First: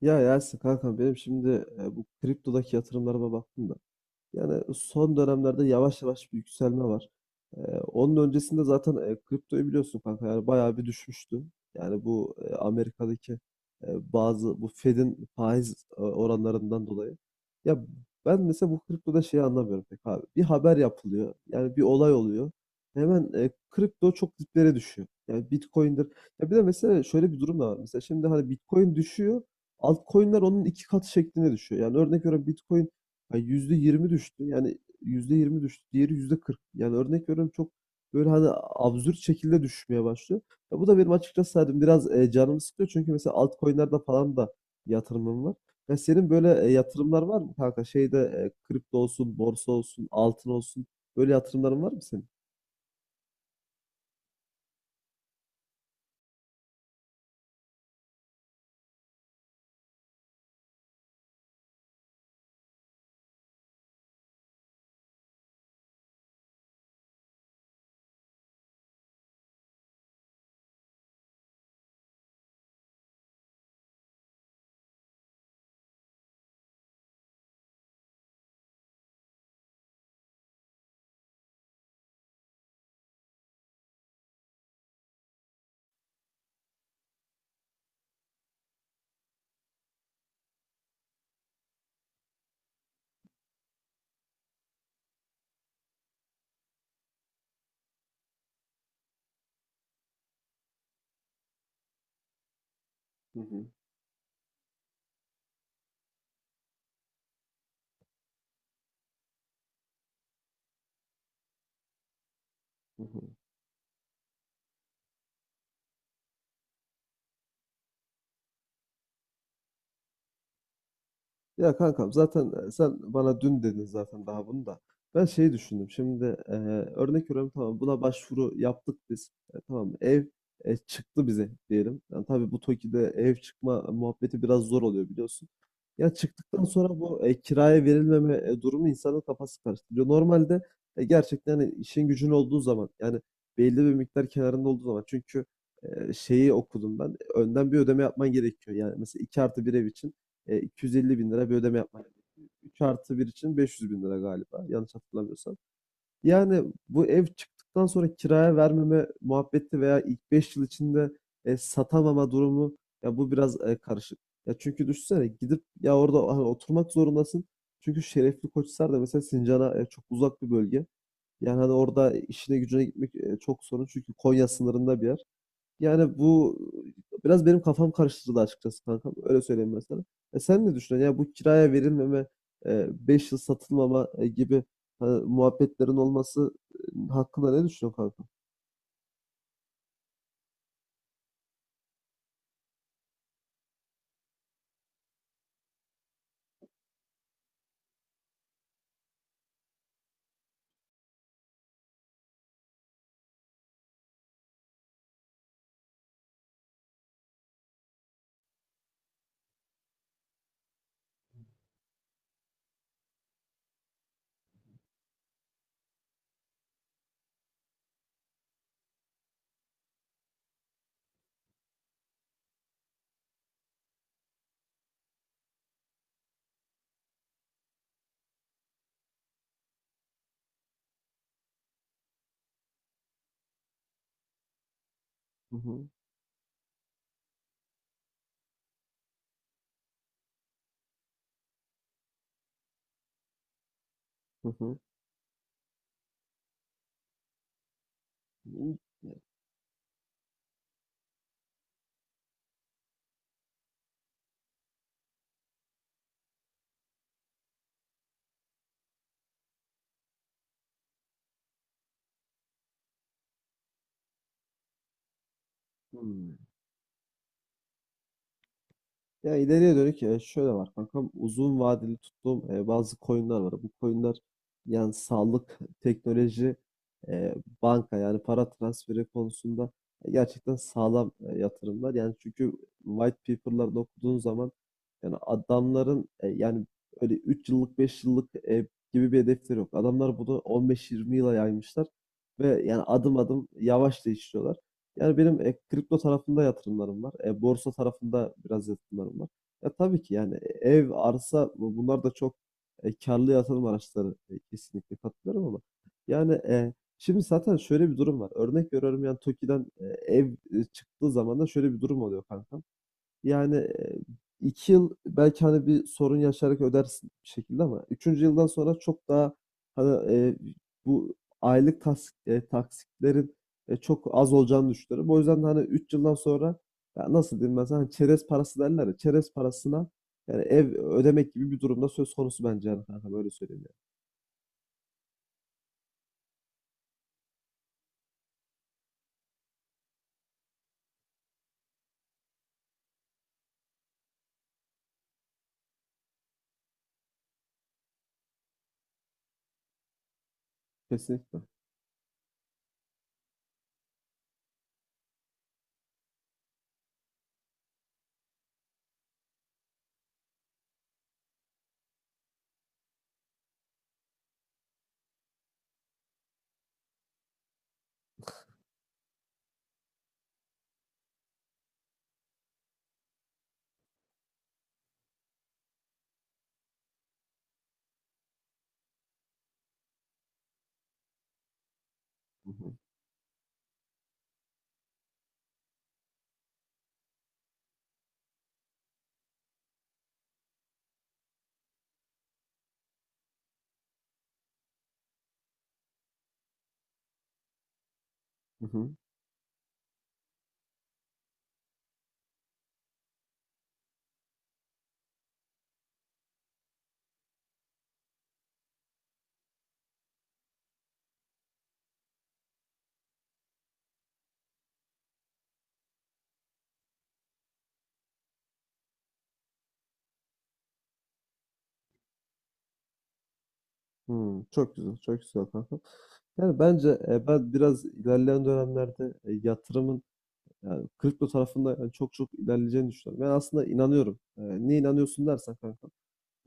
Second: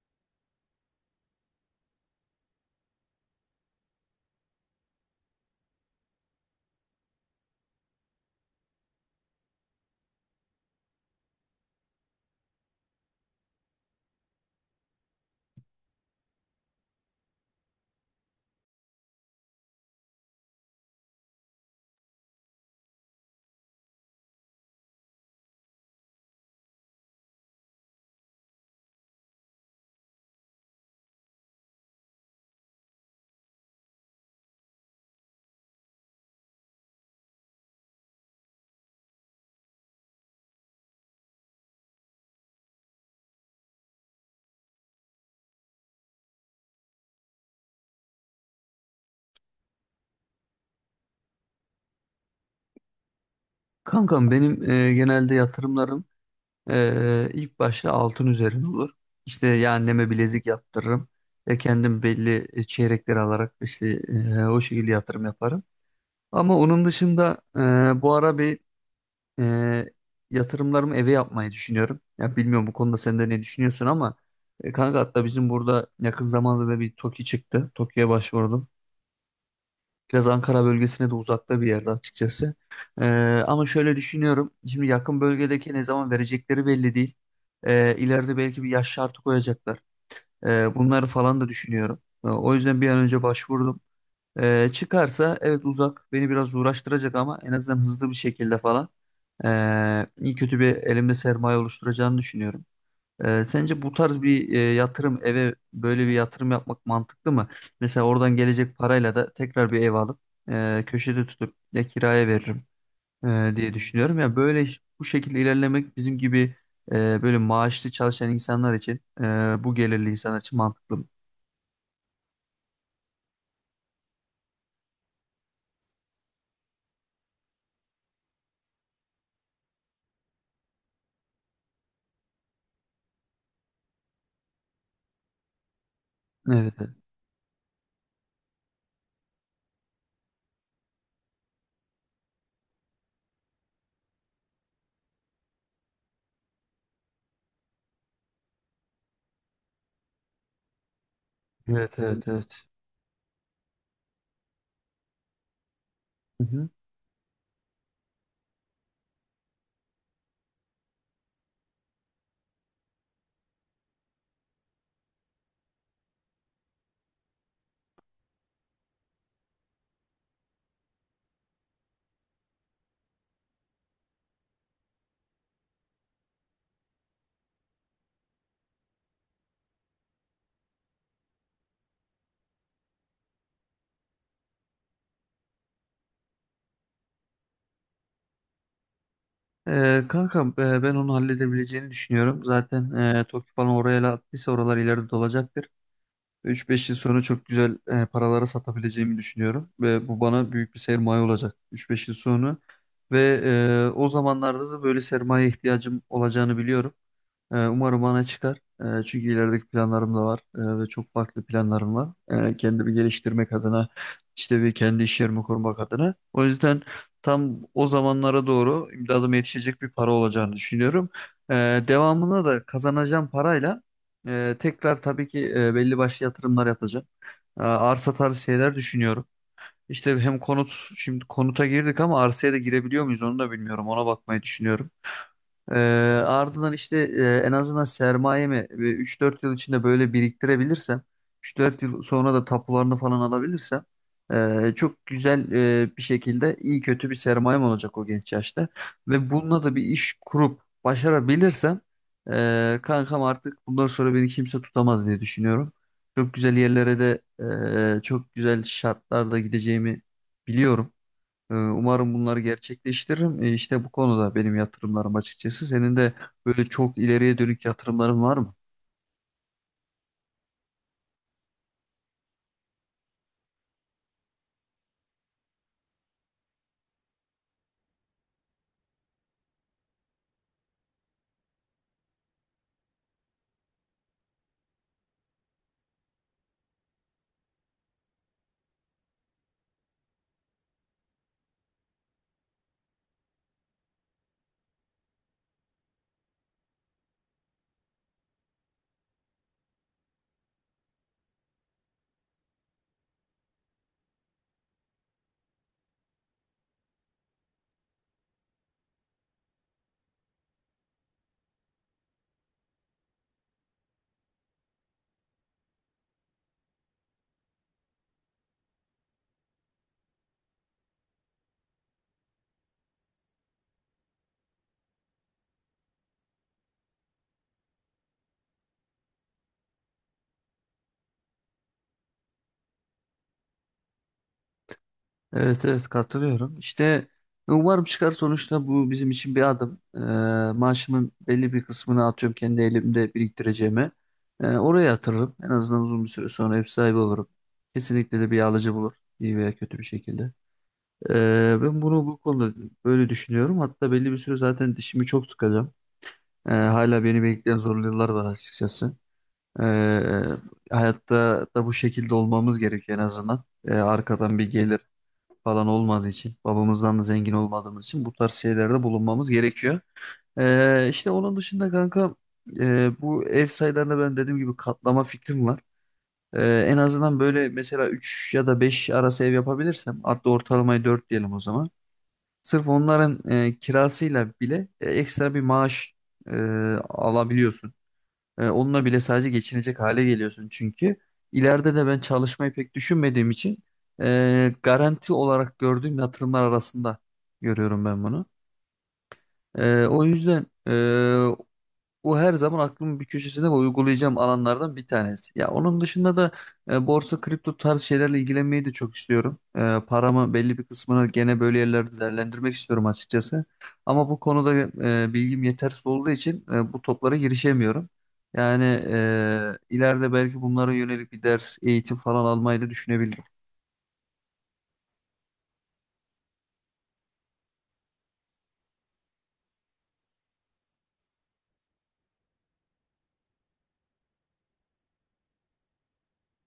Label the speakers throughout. Speaker 1: Ya Yasin kanka benim şimdi bu kriptodaki yatırımlarıma baktım da. Yani son dönemlerde yavaş yavaş bir yükselme var. Ee, onun öncesinde zaten kriptoyu biliyorsun kanka yani bayağı bir düşmüştü. Yani bu Amerika'daki e, bazı bu Fed'in faiz oranlarından dolayı. Ya ben mesela bu kriptoda şeyi anlamıyorum pek abi. Bir haber yapılıyor. Yani bir olay oluyor. Hemen kripto çok diplere düşüyor. Yani Bitcoin'dir. Ya bir de mesela şöyle bir durum da var. Mesela şimdi hani Bitcoin düşüyor. Altcoin'ler onun iki katı şeklinde düşüyor. Yani örnek veriyorum Bitcoin yani yüzde yirmi düştü. Yani %20 düştü. Diğeri %40. Yani örnek veriyorum çok böyle hani absürt şekilde düşmeye başlıyor. Ya bu da benim açıkçası hani biraz canımı sıkıyor. Çünkü mesela altcoin'lerde falan da yatırımım var. Ya senin böyle yatırımlar var mı kanka? Şeyde kripto olsun, borsa olsun, altın olsun. Böyle yatırımların var mı senin?
Speaker 2: Kankam benim genelde yatırımlarım ilk başta altın üzerine olur. İşte ya anneme bilezik yaptırırım ve kendim belli çeyrekleri alarak işte o şekilde yatırım yaparım. Ama onun dışında bu ara e, yatırımlarımı eve yapmayı düşünüyorum. Ya bilmiyorum bu konuda sen de ne düşünüyorsun ama kanka hatta bizim burada yakın zamanda da bir TOKİ çıktı. TOKİ'ye başvurdum. Biraz Ankara bölgesine de uzakta bir yerde açıkçası. Ee, Ama şöyle düşünüyorum. Şimdi yakın bölgedeki ne zaman verecekleri belli değil. İleride belki bir yaş şartı koyacaklar. Bunları falan da düşünüyorum. O yüzden bir an önce başvurdum. Çıkarsa evet, uzak beni biraz uğraştıracak ama en azından hızlı bir şekilde falan. İyi kötü bir elimde sermaye oluşturacağını düşünüyorum.
Speaker 1: Hı hı,
Speaker 2: Sence bu tarz bir yatırım, eve böyle bir yatırım yapmak mantıklı mı? Mesela oradan gelecek parayla da tekrar bir ev alıp köşede tutup ya kiraya veririm
Speaker 1: hı hı.
Speaker 2: diye düşünüyorum. Ya böyle bu şekilde ilerlemek bizim gibi e, böyle maaşlı çalışan insanlar için bu gelirli insanlar için mantıklı mı?
Speaker 1: Ya kankam zaten sen bana dün dedin zaten daha bunu da. Ben şeyi düşündüm. Şimdi örnek veriyorum tamam buna başvuru yaptık biz. Tamam ev çıktı bize diyelim. Yani tabii bu TOKİ'de ev çıkma muhabbeti biraz zor oluyor biliyorsun. Ya çıktıktan
Speaker 2: Evet. Evet.
Speaker 1: sonra bu kiraya verilmeme durumu insanın kafası karıştırıyor. Normalde gerçekten hani işin gücün olduğu zaman yani belli bir miktar kenarında olduğu zaman çünkü şeyi okudum ben. Önden bir ödeme yapman gerekiyor. Yani mesela 2+1 ev için 250 bin lira bir ödeme
Speaker 2: Evet.
Speaker 1: yapmak.
Speaker 2: Evet, evet.
Speaker 1: 3 artı 1 için 500 bin lira galiba yanlış hatırlamıyorsam.
Speaker 2: Hı hı.
Speaker 1: Yani bu ev çıktıktan sonra kiraya vermeme muhabbeti veya ilk 5 yıl içinde satamama durumu ya bu biraz karışık. Ya çünkü düşünsene gidip ya orada hani oturmak zorundasın. Çünkü Şerefli Koçhisar da mesela Sincan'a çok uzak bir bölge. Yani hani orada işine gücüne gitmek çok sorun. Çünkü Konya sınırında bir yer. Yani bu biraz benim kafam karıştırdı açıkçası kankam. Öyle söyleyeyim ben sana. Sen ne düşünüyorsun? Ya bu kiraya verilmeme, 5 yıl satılmama gibi muhabbetlerin olması hakkında ne düşünüyorsun kanka?
Speaker 2: Kanka, ben onu halledebileceğini düşünüyorum. Zaten Tokyo falan oraya attıysa oralar ileride dolacaktır. 3-5 yıl sonra çok güzel paralara satabileceğimi düşünüyorum ve bu bana büyük bir sermaye olacak 3-5 yıl sonra. Ve o zamanlarda da böyle sermaye ihtiyacım olacağını biliyorum. Umarım bana çıkar. Çünkü ilerideki planlarım da var, ve çok farklı planlarım var. Kendimi geliştirmek adına, işte bir kendi iş yerimi kurmak adına. O yüzden tam o zamanlara doğru imdadıma yetişecek bir para olacağını düşünüyorum. Ee, Devamında da kazanacağım parayla tekrar tabii ki belli başlı yatırımlar yapacağım. Arsa tarzı şeyler düşünüyorum. İşte hem konut, şimdi konuta girdik ama arsaya da girebiliyor muyuz onu da bilmiyorum. Ona bakmayı düşünüyorum.
Speaker 1: Hı
Speaker 2: Ee,
Speaker 1: hı,
Speaker 2: Ardından işte en azından sermayemi bir 3-4 yıl içinde böyle biriktirebilirsem, üç dört yıl sonra da tapularını falan alabilirsem
Speaker 1: hı hı.
Speaker 2: çok güzel bir şekilde iyi kötü bir sermayem olacak o genç yaşta. Ve bununla da bir iş kurup başarabilirsem kankam, artık bundan sonra beni kimse tutamaz diye düşünüyorum. Çok güzel yerlere de çok güzel şartlarda gideceğimi biliyorum. Umarım bunları gerçekleştiririm. İşte bu konuda benim yatırımlarım açıkçası. Senin de
Speaker 1: Hmm.
Speaker 2: böyle çok ileriye dönük yatırımların var mı?
Speaker 1: Ya ileriye dönük şöyle var kankam uzun vadeli tuttuğum bazı coinler var. Bu coinler yani sağlık, teknoloji, e, banka yani para transferi konusunda gerçekten sağlam yatırımlar. Yani çünkü white paper'larda okuduğun zaman yani adamların yani öyle 3 yıllık 5 yıllık gibi bir hedefleri yok. Adamlar bunu 15-20 yıla yaymışlar ve yani adım adım yavaş da işliyorlar. Yani benim kripto tarafında yatırımlarım var. Borsa tarafında biraz yatırımlarım var. Ya tabii ki yani ev, arsa bunlar da çok karlı yatırım araçları. Kesinlikle katılıyorum ama yani şimdi zaten şöyle bir durum var. Örnek veriyorum yani TOKİ'den ev çıktığı zaman da şöyle bir durum oluyor kanka. Yani iki yıl belki hani bir sorun yaşayarak ödersin bir şekilde ama üçüncü yıldan sonra çok daha hani bu aylık taksitlerin çok az olacağını düşünüyorum. O yüzden de hani üç yıldan sonra ya nasıl diyeyim ben sana hani çerez parası derler ya çerez parasına yani ev ödemek gibi bir durumda söz konusu bence yani kanka böyle söyleyeyim yani.
Speaker 2: Evet, evet, katılıyorum. İşte umarım çıkar, sonuçta bu bizim için bir adım. Maaşımın belli bir kısmını, atıyorum, kendi elimde biriktireceğime. Oraya yatırırım. En azından uzun bir süre sonra ev sahibi olurum. Kesinlikle de bir alıcı bulur, iyi veya kötü bir şekilde.
Speaker 1: Kesinlikle.
Speaker 2: Ben bunu, bu konuda böyle düşünüyorum. Hatta belli bir süre zaten dişimi çok sıkacağım. Hala beni bekleyen zorlu yıllar var açıkçası. Ee, Hayatta da bu şekilde olmamız gerekiyor en azından. Arkadan bir gelir falan olmadığı için, babamızdan da zengin olmadığımız için bu tarz şeylerde bulunmamız gerekiyor. İşte onun dışında kanka, bu ev sayılarında ben dediğim gibi katlama fikrim var. En azından böyle mesela 3 ya da 5 arası ev yapabilirsem, hatta ortalamayı 4 diyelim o zaman.
Speaker 1: Hı
Speaker 2: Sırf
Speaker 1: hı.
Speaker 2: onların kirasıyla bile ekstra bir maaş e, alabiliyorsun. Onunla bile sadece geçinecek hale geliyorsun çünkü. İleride de ben çalışmayı pek düşünmediğim için garanti olarak gördüğüm yatırımlar arasında görüyorum ben bunu.
Speaker 1: Hı hı.
Speaker 2: O yüzden o her zaman aklımın bir köşesinde ve uygulayacağım alanlardan bir tanesi. Ya onun dışında da borsa, kripto tarz şeylerle ilgilenmeyi de çok istiyorum. Paramı belli bir kısmını gene böyle yerlerde değerlendirmek istiyorum açıkçası. Ama bu konuda bilgim yetersiz olduğu için bu toplara girişemiyorum. Yani ileride belki bunlara yönelik bir ders, eğitim falan almayı da düşünebilirim.
Speaker 1: Hı. Çok güzel, çok güzel kanka. Yani bence ben biraz ilerleyen dönemlerde yatırımın yani kripto tarafında yani çok çok ilerleyeceğini düşünüyorum. Ben aslında inanıyorum. Niye inanıyorsun dersen kanka.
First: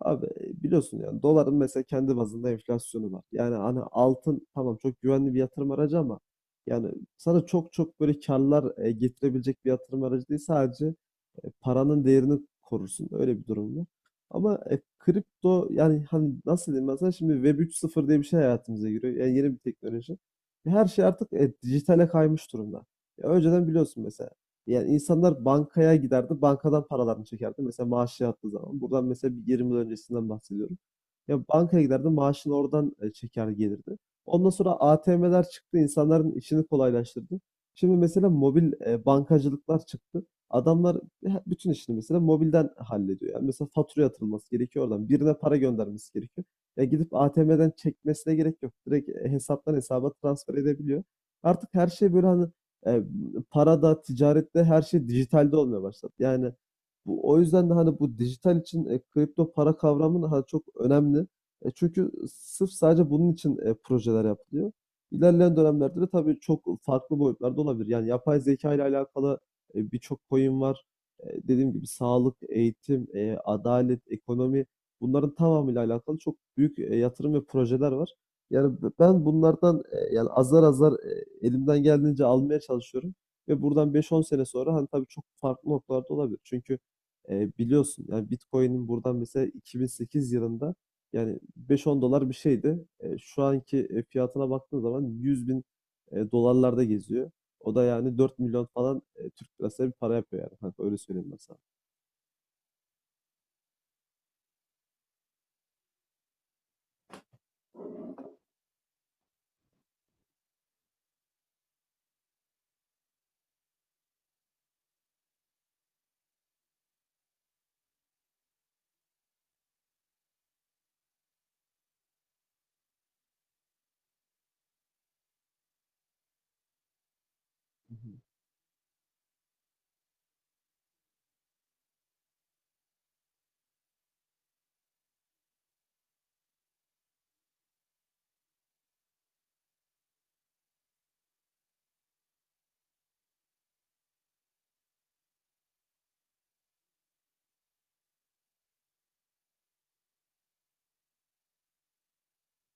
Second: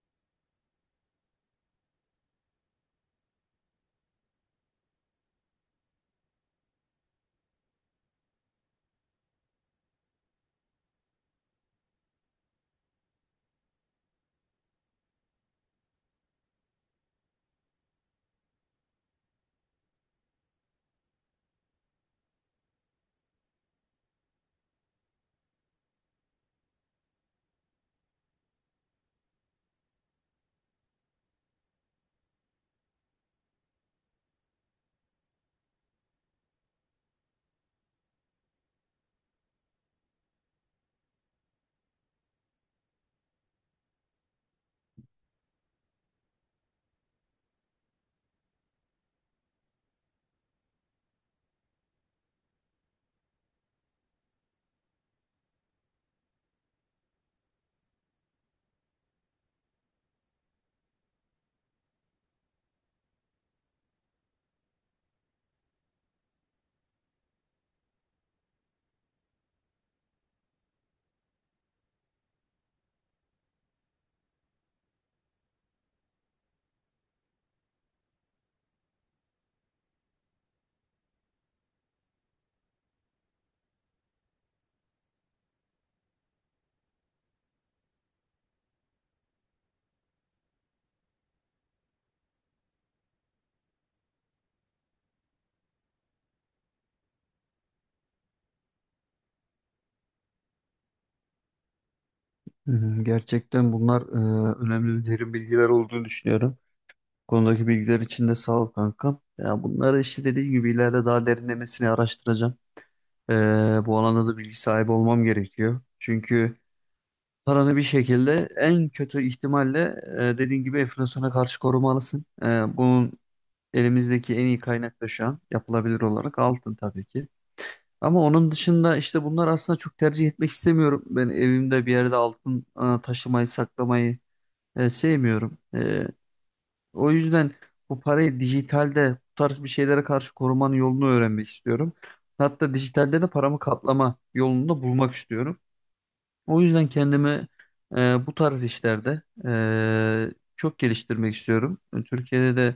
Speaker 1: Abi biliyorsun yani doların mesela kendi bazında enflasyonu var. Yani hani altın tamam çok güvenli bir yatırım aracı ama yani sana çok çok böyle karlar getirebilecek bir yatırım aracı değil sadece paranın değerini korursun. Öyle bir durum var. Ama kripto yani hani nasıl diyeyim ben sana şimdi Web 3.0 diye bir şey hayatımıza giriyor. Yani yeni bir teknoloji. Her şey artık dijitale kaymış durumda. Ya önceden biliyorsun mesela yani insanlar bankaya giderdi, bankadan paralarını çekerdi. Mesela maaşı yattığı zaman. Buradan mesela bir 20 yıl öncesinden bahsediyorum. Ya bankaya giderdi, maaşını oradan çeker gelirdi. Ondan sonra ATM'ler çıktı, insanların işini kolaylaştırdı. Şimdi mesela mobil bankacılıklar çıktı. Adamlar bütün işini mesela mobilden hallediyor. Yani mesela fatura yatırılması gerekiyor oradan. Birine para göndermesi gerekiyor. Ya gidip ATM'den çekmesine gerek yok. Direkt hesaptan hesaba transfer edebiliyor. Artık her şey böyle hani e, para da, ticaret de her şey dijitalde olmaya başladı. Yani bu, o yüzden de hani bu dijital için kripto para kavramı da hani çok önemli. Çünkü sırf sadece bunun için projeler yapılıyor. İlerleyen dönemlerde de tabii çok farklı boyutlarda olabilir. Yani yapay zeka ile alakalı birçok coin var. Dediğim gibi sağlık, eğitim, adalet, ekonomi bunların tamamıyla alakalı çok büyük yatırım ve projeler var. Yani ben bunlardan yani azar azar elimden geldiğince almaya çalışıyorum. Ve buradan beş on sene sonra hani tabii çok farklı noktalarda olabilir. Çünkü biliyorsun yani Bitcoin'in buradan mesela 2008 yılında yani beş on dolar bir şeydi. Şu anki fiyatına baktığın zaman 100 bin dolarlarda geziyor. O da yani 4 milyon falan Türk lirası bir para yapıyor yani kanka öyle söyleyeyim ben
Speaker 2: Hı hı. Gerçekten bunlar önemli ve derin bilgiler olduğunu düşünüyorum. Konudaki bilgiler için de sağ ol kankam. Ya bunları işte dediğim gibi ileride daha derinlemesine araştıracağım. Ee, Bu alanda da bilgi sahibi olmam gerekiyor. Çünkü paranı bir şekilde en kötü ihtimalle dediğin gibi enflasyona karşı korumalısın. Bunun, elimizdeki en iyi kaynak da şu an yapılabilir olarak altın tabii ki. Ama
Speaker 1: sana.
Speaker 2: onun dışında işte bunlar, aslında çok tercih etmek istemiyorum. Ben evimde bir yerde altın taşımayı, saklamayı sevmiyorum. O yüzden bu parayı dijitalde bu tarz bir şeylere karşı korumanın yolunu öğrenmek istiyorum. Hatta dijitalde de paramı katlama yolunu da bulmak istiyorum. O yüzden kendimi bu tarz işlerde çok geliştirmek istiyorum. Türkiye'de de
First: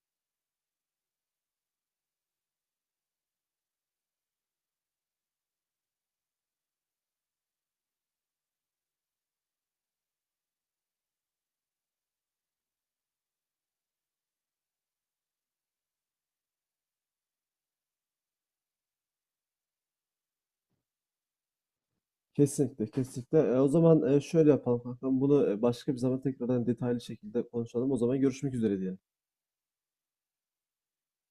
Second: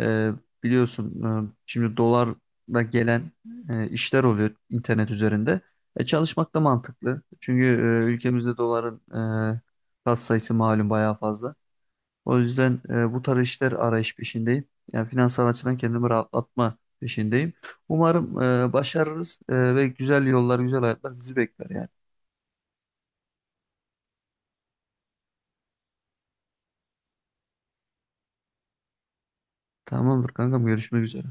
Speaker 2: e, biliyorsun, şimdi dolarla gelen işler oluyor internet üzerinde. Çalışmak da mantıklı. Çünkü ülkemizde doların e, katsayısı malum bayağı fazla. O yüzden bu tarz işler arayış peşindeyim. Yani finansal açıdan kendimi rahatlatma peşindeyim. Umarım başarırız ve güzel yollar, güzel hayatlar bizi bekler yani.
Speaker 1: Kesinlikle, kesinlikle. O zaman şöyle yapalım kankam. Bunu başka bir zaman tekrardan detaylı şekilde konuşalım. O zaman görüşmek üzere diyelim.
Speaker 2: Tamamdır kankam, görüşmek üzere.